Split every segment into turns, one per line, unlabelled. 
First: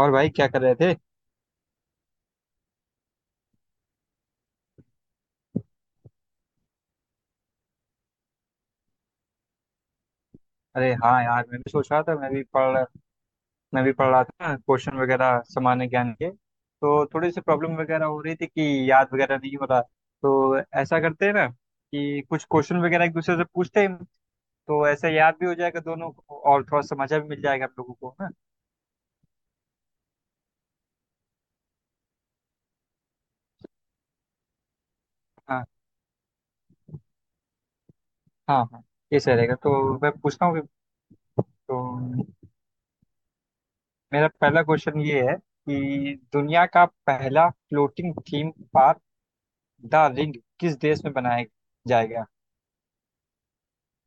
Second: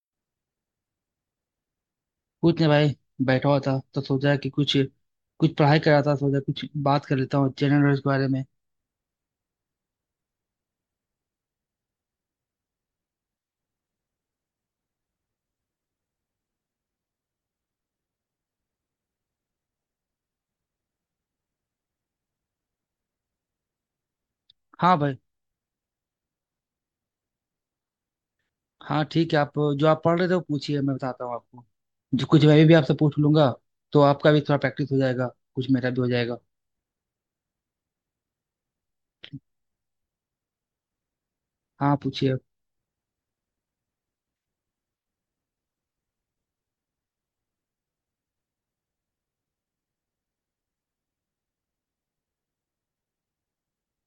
और भाई क्या कर रहे थे?
कुछ नहीं भाई। बैठा हुआ था तो सोचा कि कुछ कुछ पढ़ाई कर रहा था, सोचा कुछ बात कर लेता हूँ जनरल नॉलेज के बारे में।
अरे हाँ यार, मैं भी सोच रहा था। मैं भी पढ़ रहा था। क्वेश्चन वगैरह सामान्य ज्ञान के, तो थोड़ी सी प्रॉब्लम वगैरह हो रही थी कि याद वगैरह नहीं हो रहा। तो ऐसा करते हैं ना कि कुछ क्वेश्चन वगैरह एक दूसरे से पूछते हैं। तो
हाँ
ऐसे
भाई,
याद भी हो जाएगा दोनों को, और थोड़ा सा मजा भी मिल जाएगा हम लोगों को, है ना?
हाँ ठीक है। आप जो आप पढ़ रहे थे वो पूछिए, मैं बताता हूँ आपको। जो कुछ मैं भी आपसे पूछ लूंगा, तो आपका भी थोड़ा प्रैक्टिस हो जाएगा,
हाँ,
कुछ मेरा भी हो जाएगा।
हाँ, हाँ। ये सही रहेगा, तो मैं पूछता हूँ
हाँ पूछिए।
तो मेरा पहला क्वेश्चन ये है कि दुनिया का पहला floating theme park the ring किस देश में बनाया जाएगा?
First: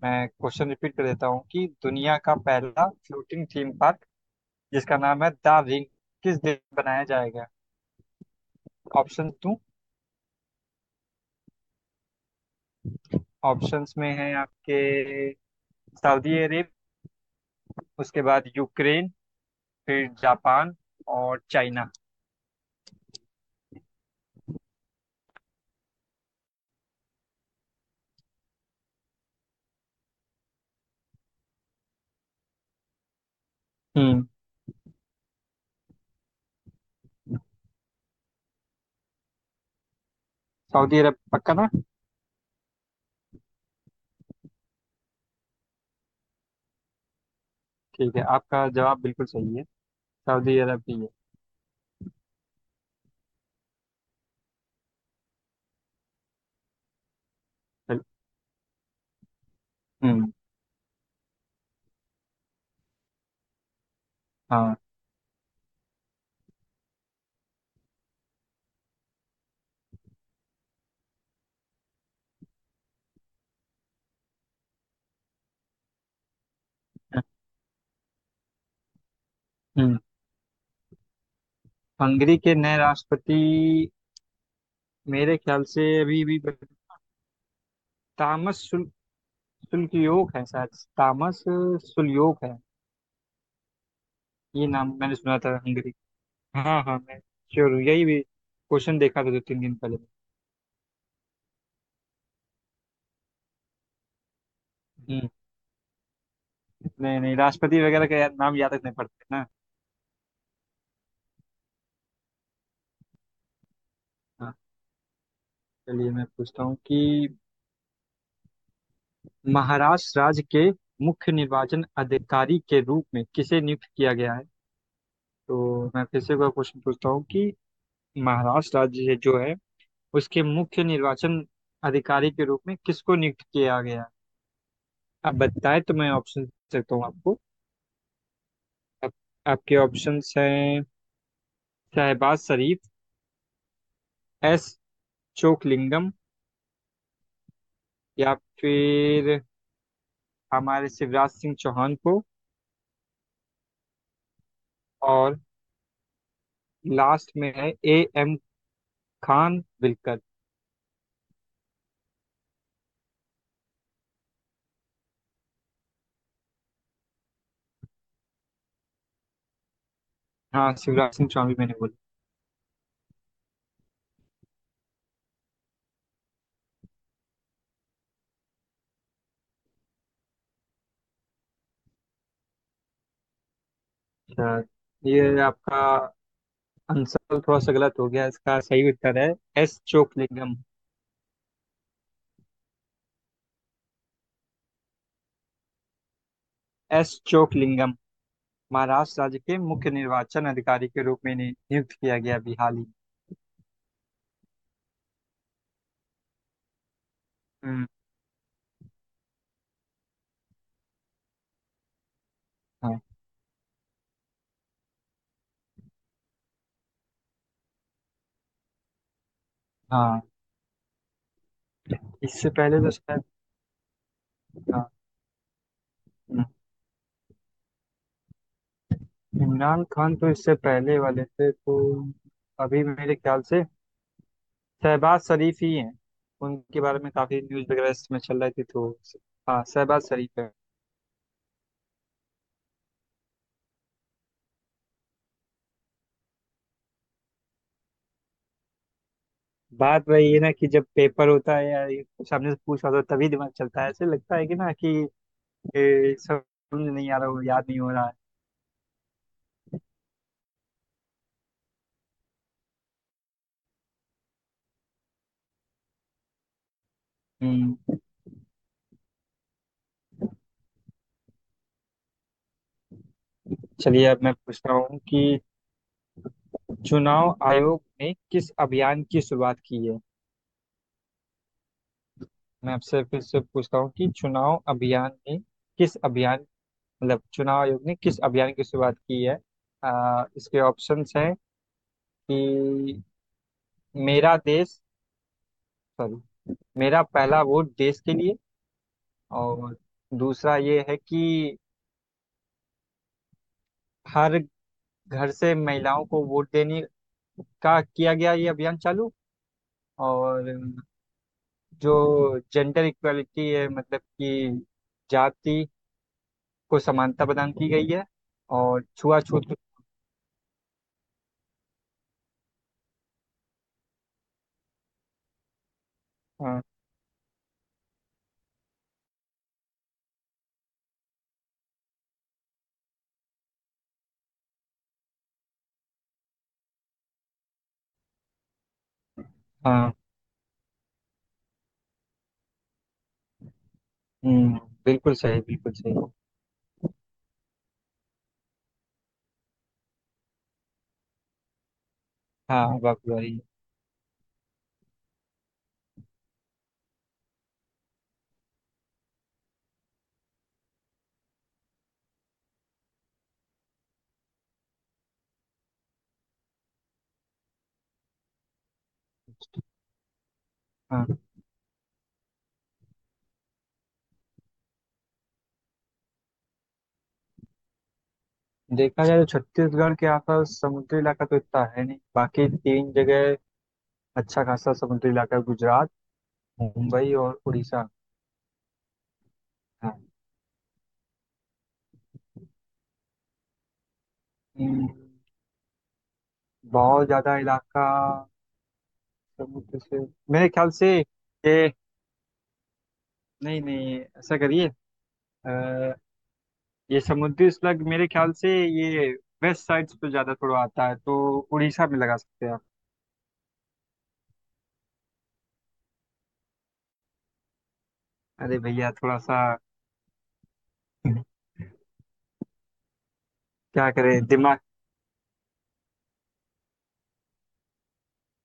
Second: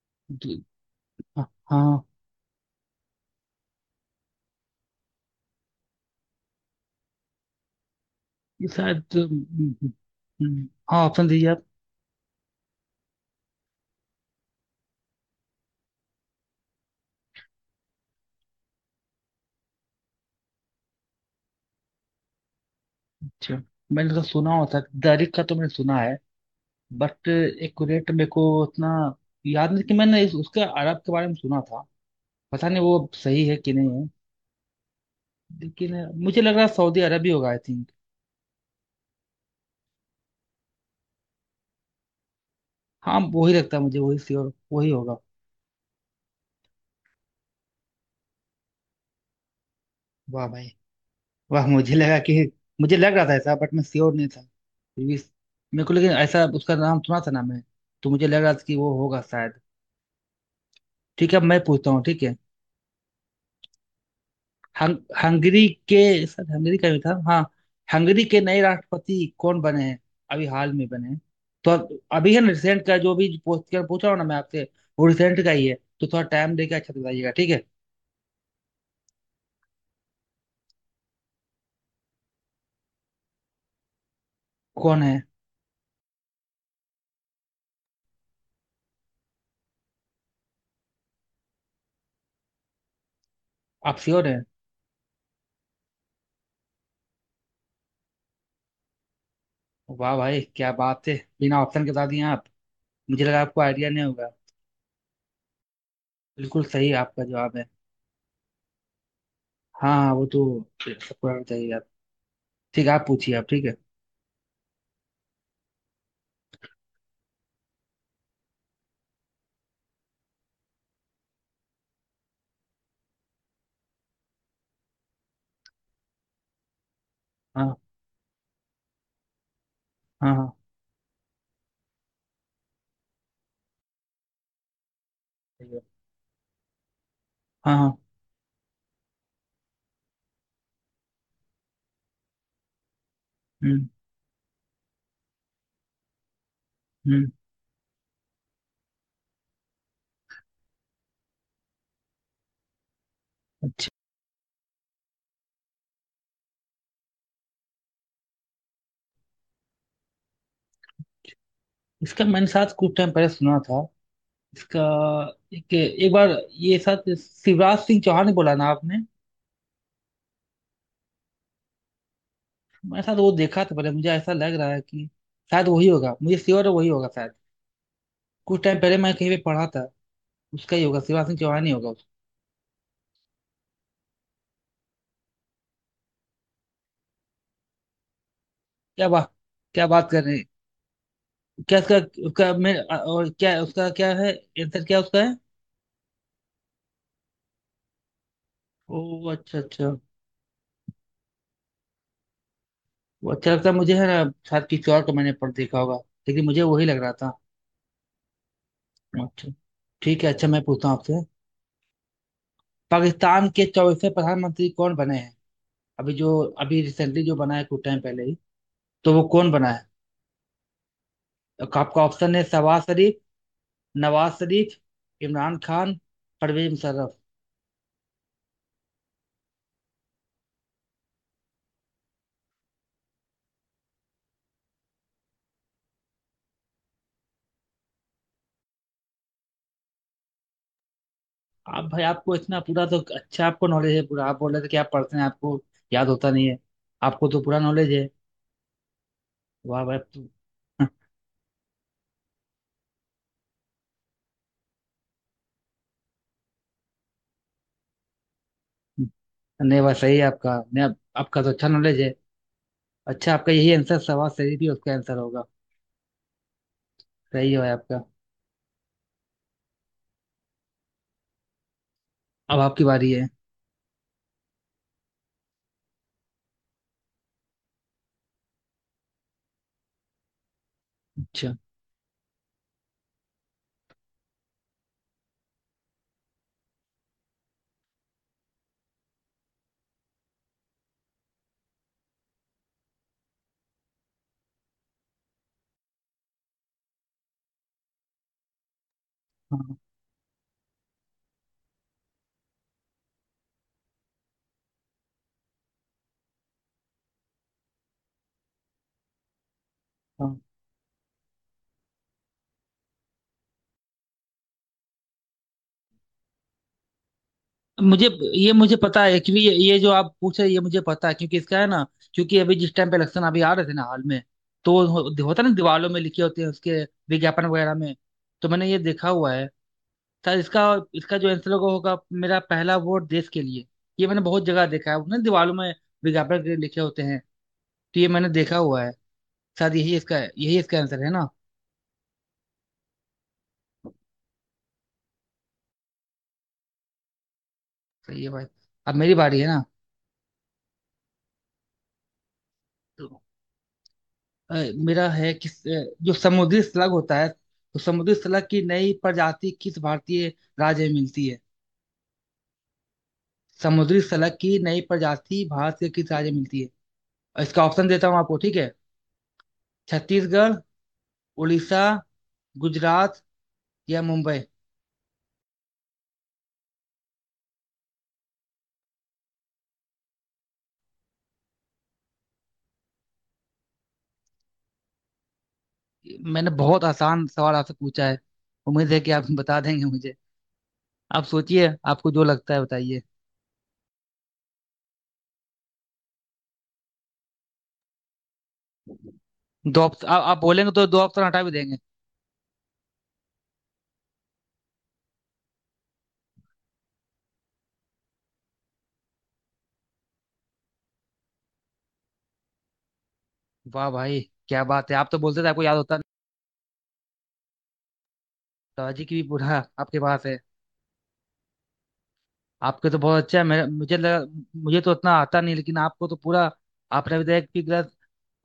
मैं
जी,
क्वेश्चन रिपीट कर देता हूँ
हाँ
कि
हाँ,
दुनिया का पहला फ्लोटिंग थीम पार्क, जिसका नाम है द रिंग, किस देश में बनाया जाएगा?
ये शायद
ऑप्शन दूं?
हाँ ऑप्शन दीजिए आप।
ऑप्शंस में है आपके: सऊदी अरब, उसके बाद यूक्रेन, फिर जापान और चाइना।
अच्छा, मैंने तो सुना होता, दारिक का तो मैंने सुना है, बट एक्यूरेट मेरे को उतना याद नहीं कि मैंने इस, उसके अरब के बारे में सुना था। पता नहीं वो सही है कि नहीं है,
हम्म।
लेकिन मुझे लग रहा है सऊदी अरब ही होगा, आई थिंक।
सऊदी अरब पक्का ना?
हाँ वही लगता है मुझे, वही श्योर, वही होगा।
ठीक है, आपका जवाब बिल्कुल सही है।
वाह
सऊदी
भाई,
अरब ही है।
वाह, मुझे लगा कि, मुझे लग रहा था ऐसा बट मैं श्योर नहीं था, फिर भी मेरे को लेकिन ऐसा उसका नाम सुना था ना, मैं
बिल-
तो मुझे लग रहा था कि वो होगा शायद।
हम्म।
ठीक है, अब मैं पूछता हूँ, ठीक है।
हाँ।
हंग, हंगरी के सर, हंगरी का भी था हाँ। हंगरी के नए राष्ट्रपति कौन बने हैं? अभी हाल में बने हैं, तो अब अभी है ना, रिसेंट का जो भी पूछ कर पूछ रहा हूँ ना मैं आपसे, वो रिसेंट का ही है। तो थोड़ा टाइम देके अच्छा से बताइएगा, ठीक है।
हम्म। हंगरी के नए राष्ट्रपति
कौन है?
मेरे ख्याल से अभी भी तामस सुल्कयोक है शायद। तामस सुल्योग है।
आप श्योर हैं?
ये नाम मैंने सुना था हंगरी। हाँ, हाँ, मैं श्योर हूँ। यही भी क्वेश्चन देखा था दो तीन दिन पहले।
वाह भाई, क्या बात है, बिना ऑप्शन के बता दिए आप। मुझे लगा आपको आइडिया नहीं होगा।
हम्म।
बिल्कुल सही
नहीं,
आपका
नहीं,
जवाब है।
राष्ट्रपति वगैरह का यार नाम याद रखने पड़ते हैं ना।
हाँ हाँ, वो तो सबको आना चाहिए। आप ठीक है, आप पूछिए आप, ठीक है।
हाँ। चलिए मैं पूछता हूँ कि महाराष्ट्र राज्य के मुख्य निर्वाचन अधिकारी के रूप में किसे नियुक्त किया गया है? तो मैं फिर से एक बार क्वेश्चन पूछता हूँ कि
हाँ।
महाराष्ट्र राज्य है जो है,
हाँ।
उसके
हाँ
मुख्य निर्वाचन अधिकारी के रूप में किसको नियुक्त किया गया है? अब
ठीक है।
बताए, तो मैं ऑप्शन दे सकता हूँ आपको।
हाँ हाँ।
आप, आपके ऑप्शंस हैं: शहबाज शरीफ,
हम्म
एस चोकलिंगम,
हम्म
या फिर हमारे शिवराज सिंह चौहान को,
अच्छा,
और लास्ट में है ए एम खान विलकर।
इसका मैंने साथ कुछ टाइम पहले सुना था इसका, एक एक बार। ये शायद शिवराज सिंह चौहान ही बोला ना आपने?
हाँ, शिवराज सिंह चौहान भी मैंने बोला।
मैंने शायद वो देखा था पहले, मुझे ऐसा लग रहा है कि शायद वही होगा, मुझे श्योर है वही होगा शायद। कुछ टाइम पहले मैं कहीं पे पढ़ा था, उसका ही होगा, शिवराज सिंह चौहान ही होगा उसका।
अच्छा, ये आपका आंसर थोड़ा सा गलत हो गया। इसका सही
क्या
उत्तर है
बात,
एस
क्या बात कर रहे हैं?
चोकलिंगम।
क्या उसका, उसका मैं और क्या, उसका क्या है आंसर, क्या उसका है?
एस चोकलिंगम
ओ
महाराष्ट्र राज्य के
अच्छा
मुख्य
अच्छा,
निर्वाचन अधिकारी के रूप में इन्हें नियुक्त किया गया अभी हाल ही में।
वो अच्छा लगता है मुझे, है ना। शायद किसी और को मैंने पढ़ देखा होगा लेकिन मुझे वही लग रहा था।
हम्म।
अच्छा, ठीक है, अच्छा मैं पूछता हूँ आपसे।
हाँ,
पाकिस्तान के चौथे प्रधानमंत्री कौन बने हैं? अभी जो अभी रिसेंटली जो बना है, कुछ टाइम पहले ही, तो वो कौन बना है?
हाँ।
आपका ऑप्शन है
इससे पहले
शहबाज
तो
शरीफ,
शायद।
नवाज शरीफ,
हाँ,
इमरान खान, परवेज मुशर्रफ।
इमरान खान तो इससे पहले वाले थे, तो अभी मेरे ख्याल से शहबाज शरीफ ही हैं। उनके बारे में काफी न्यूज वगैरह इसमें चल रही थी, तो हाँ, शहबाज शरीफ है।
आप भाई, आपको इतना पूरा तो, अच्छा आपको नॉलेज है पूरा। आप बोल रहे थे कि आप पढ़ते हैं, आपको याद होता नहीं है, आपको तो पूरा नॉलेज है। वाह भाई, आप
बात
तो
वही है ना कि जब पेपर होता है या ये कुछ सामने से पूछ रहा होता है, तभी दिमाग चलता है। ऐसे लगता है कि ना कि समझ नहीं आ रहा हो, याद नहीं हो रहा है।
नहीं, वाह सही है आपका, नहीं आप, आपका तो अच्छा नॉलेज है। अच्छा, आपका यही आंसर शहबाज शरीफ ही उसका आंसर होगा। सही है भाई
हम्म।
आपका। अब आपकी बारी है।
चलिए, अब मैं पूछता हूँ कि चुनाव आयोग ने किस अभियान की शुरुआत की है?
अच्छा।
मैं आपसे फिर से पूछता हूँ कि चुनाव अभियान ने किस अभियान मतलब चुनाव आयोग ने किस अभियान की शुरुआत की है? इसके ऑप्शंस हैं कि मेरा देश सॉरी मेरा पहला वोट देश के लिए।
हाँ।
और दूसरा ये है कि हर घर से महिलाओं को वोट देने का किया गया ये अभियान चालू।
हाँ,
और जो जेंडर इक्वालिटी है, मतलब कि जाति को समानता प्रदान की गई है,
मुझे ये, मुझे
और
पता है, क्योंकि
छुआछूत।
ये जो आप पूछ रहे हैं ये मुझे पता है, क्योंकि इसका है ना, क्योंकि अभी जिस टाइम पे इलेक्शन अभी आ रहे थे ना हाल में, तो होता है ना, दीवारों में लिखे होते हैं
हाँ,
उसके विज्ञापन वगैरह में, तो मैंने ये देखा हुआ है। शायद इसका, इसका जो आंसर होगा होगा, मेरा पहला वोट देश के लिए, ये मैंने बहुत जगह देखा है ना, दीवारों में विज्ञापन के लिखे होते हैं, तो ये मैंने देखा हुआ है। शायद
हाँ।
यही इसका, यही इसका आंसर है ना।
हम्म, बिल्कुल सही, बिल्कुल सही।
सही है भाई। अब मेरी बारी है ना।
हाँ, बात हो
तो
रही है।
अ, मेरा है कि जो समुद्री स्लग होता है, तो समुद्री स्लग की नई प्रजाति किस भारतीय राज्य में मिलती है? समुद्री स्लग की नई प्रजाति भारत के किस राज्य में मिलती है? और इसका ऑप्शन देता हूँ आपको, ठीक है। छत्तीसगढ़,
हाँ,
उड़ीसा, गुजरात या मुंबई।
देखा जाए तो छत्तीसगढ़ के आसपास समुद्री इलाका तो इतना है नहीं, बाकी तीन जगह अच्छा खासा समुद्री इलाका है: गुजरात,
मैंने बहुत
मुंबई
आसान
और
सवाल आपसे
उड़ीसा
पूछा है, उम्मीद है कि आप बता
है।
देंगे मुझे। आप सोचिए आपको जो लगता है बताइए।
हम्म, बहुत ज्यादा इलाका समुद्र
दो
से
ऑप्शन आप
मेरे ख्याल
बोलेंगे तो
से
दो ऑप्शन हटा भी
ये...
देंगे।
नहीं, नहीं, ऐसा करिए। अ, ये समुद्री स्लग मेरे ख्याल से ये वेस्ट साइड्स पे ज्यादा थोड़ा आता है, तो उड़ीसा में लगा सकते हैं आप।
वाह भाई, क्या बात है, आप तो बोलते थे आपको याद होता।
अरे भैया,
लॉजिक
थोड़ा
भी
सा
पूरा आपके पास है। आपके तो बहुत अच्छा है, मेरा
क्या
मुझे लगा,
करें दिमाग।
मुझे तो उतना आता नहीं, लेकिन आपको तो पूरा। आपने भी तो एक भी गलत,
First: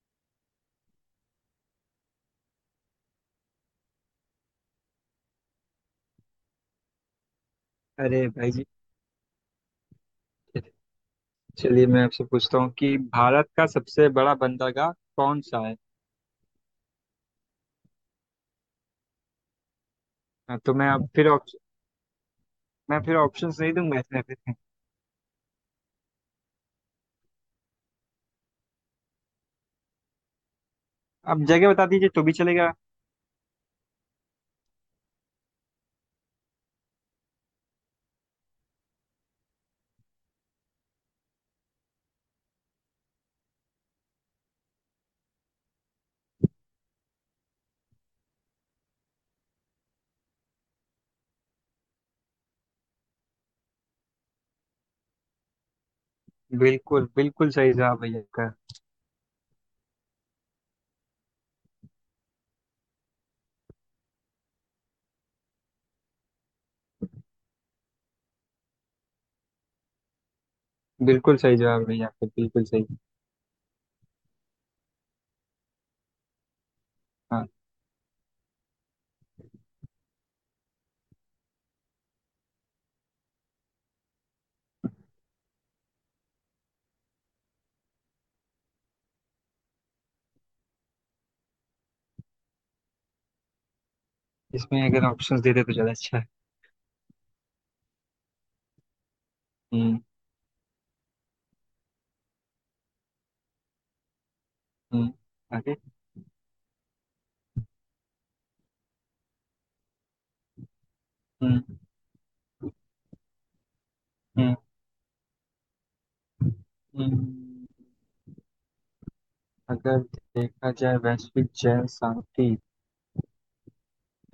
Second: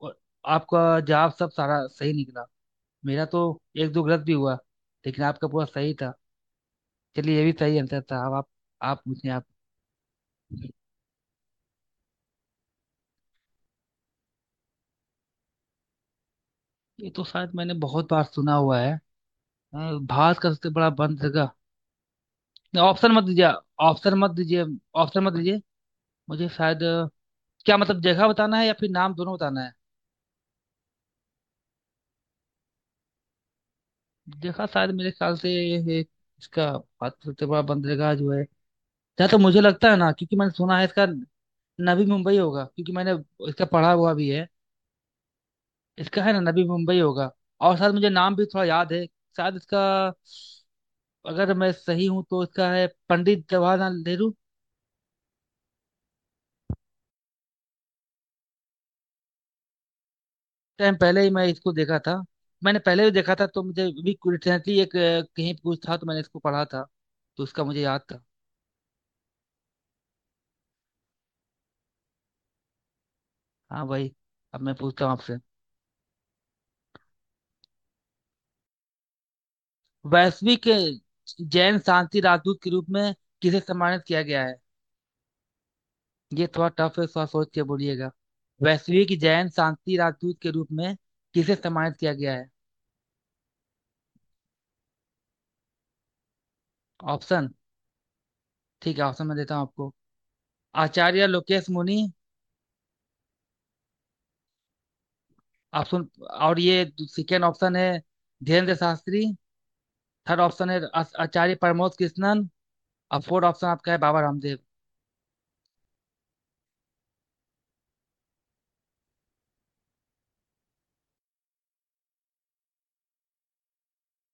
और आपका जवाब सब सारा सही निकला। मेरा तो एक दो गलत भी हुआ, लेकिन आपका पूरा सही था। चलिए ये भी सही आंसर था।
अरे
अब आप
भाई।
आप पूछिए आप।
जी, चलिए मैं आपसे पूछता हूँ कि भारत का सबसे बड़ा बंदरगाह कौन सा है?
ये तो शायद मैंने बहुत बार सुना हुआ है। भारत का
हाँ,
सबसे
तो
बड़ा
मैं अब
बंद
फिर
जगह। नहीं,
मैं
ऑप्शन
फिर
मत दीजिए,
ऑप्शंस नहीं दूंगा
ऑप्शन
इसमें
मत
फिर।
दीजिए, ऑप्शन मत दीजिए। मुझे शायद क्या मतलब, जगह बताना है या फिर नाम, दोनों बताना है?
आप जगह बता दीजिए तो भी चलेगा।
जगह शायद मेरे ख्याल से ये, इसका भारत का सबसे बड़ा बंद जगह जो है जहाँ, तो मुझे लगता है ना, क्योंकि मैंने सुना है इसका, नवी मुंबई होगा। क्योंकि मैंने इसका पढ़ा हुआ भी है इसका, है ना, नवी मुंबई होगा। और शायद मुझे नाम भी थोड़ा याद है, शायद इसका, अगर मैं सही हूँ तो इसका है पंडित जवाहरलाल नेहरू।
बिल्कुल, बिल्कुल सही जवाब भैया का।
टाइम पहले ही मैं इसको देखा था, मैंने पहले भी देखा था, तो मुझे भी रिसेंटली एक कहीं कुछ था, तो मैंने इसको पढ़ा था, तो उसका मुझे याद था।
बिल्कुल सही जवाब भैया, आपका बिल्कुल सही।
हाँ भाई, अब मैं पूछता हूँ आपसे।
हाँ।
वैश्विक जैन शांति राजदूत के रूप में किसे सम्मानित किया गया है? ये थोड़ा टफ है, थोड़ा सोच के बोलिएगा। वैश्विक जैन शांति राजदूत के रूप में किसे सम्मानित किया गया है?
इसमें अगर ऑप्शंस देते तो ज़्यादा अच्छा है।
ऑप्शन, ठीक है ऑप्शन मैं देता हूँ आपको।
हम्म।
आचार्य लोकेश मुनि।
हम्म। आगे।
ऑप्शन, और ये सेकेंड ऑप्शन है धीरेन्द्र शास्त्री। थर्ड ऑप्शन है आचार्य
हम्म।
प्रमोद कृष्णन। और फोर्थ ऑप्शन आपका है बाबा
हम्म।
रामदेव।
हम्म। अगर देखा जाए वैश्विक जल शांति,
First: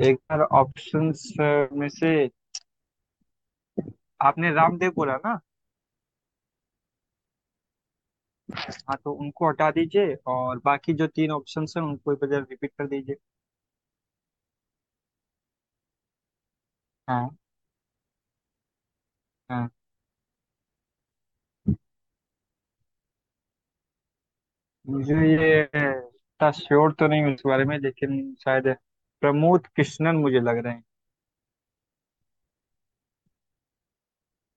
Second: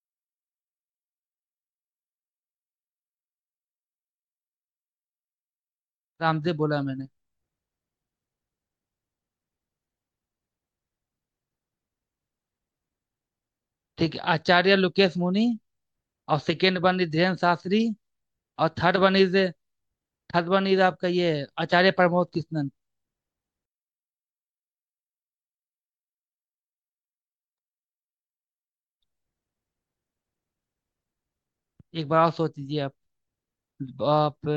एक बार ऑप्शंस में से आपने रामदेव बोला ना?
रामदेव बोला मैंने।
हाँ, तो उनको हटा दीजिए और बाकी जो तीन ऑप्शंस हैं उनको एक बार रिपीट कर दीजिए।
ठीक है, आचार्य लोकेश मुनि, और सेकेंड वन इज
हाँ।
धीरेन्द्र शास्त्री, और थर्ड वन इज,
हाँ।
थर्ड वन इज आपका ये, आचार्य प्रमोद कृष्णन।
मुझे ये इतना श्योर तो नहीं हूँ इस बारे में, लेकिन शायद प्रमोद कृष्णन मुझे लग रहे हैं।
एक बार और सोच लीजिए आप। आप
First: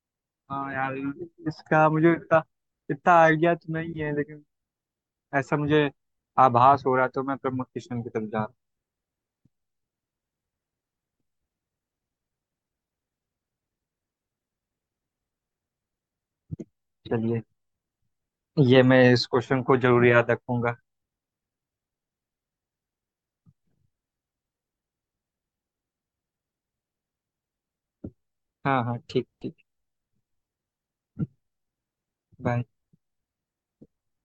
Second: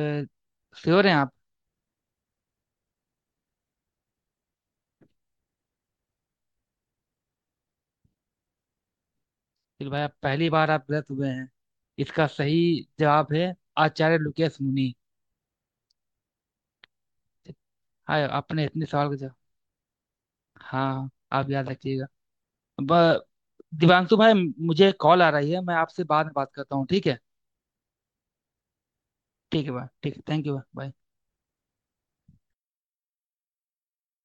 हाँ यार,
श्योर हैं आप?
इसका मुझे इतना इतना आइडिया तो नहीं है, लेकिन ऐसा मुझे आभास हो रहा है, तो मैं प्रमोद कृष्णन की तरफ जा रहा
फिर भाई आप पहली बार आप गलत हुए हैं। इसका सही जवाब है आचार्य लुकेश मुनि।
हूँ। चलिए,
हाँ, आपने
ये
इतने
मैं
सवाल का
इस
जवाब।
क्वेश्चन को जरूर याद रखूंगा।
हाँ आप याद रखिएगा। ब- दिवांशु भाई, मुझे कॉल आ रही है, मैं आपसे बाद में बात करता हूँ, ठीक है।
हाँ, हाँ, ठीक, ठीक।
ठीक है भाई, ठीक है, थैंक यू भाई।
बाय।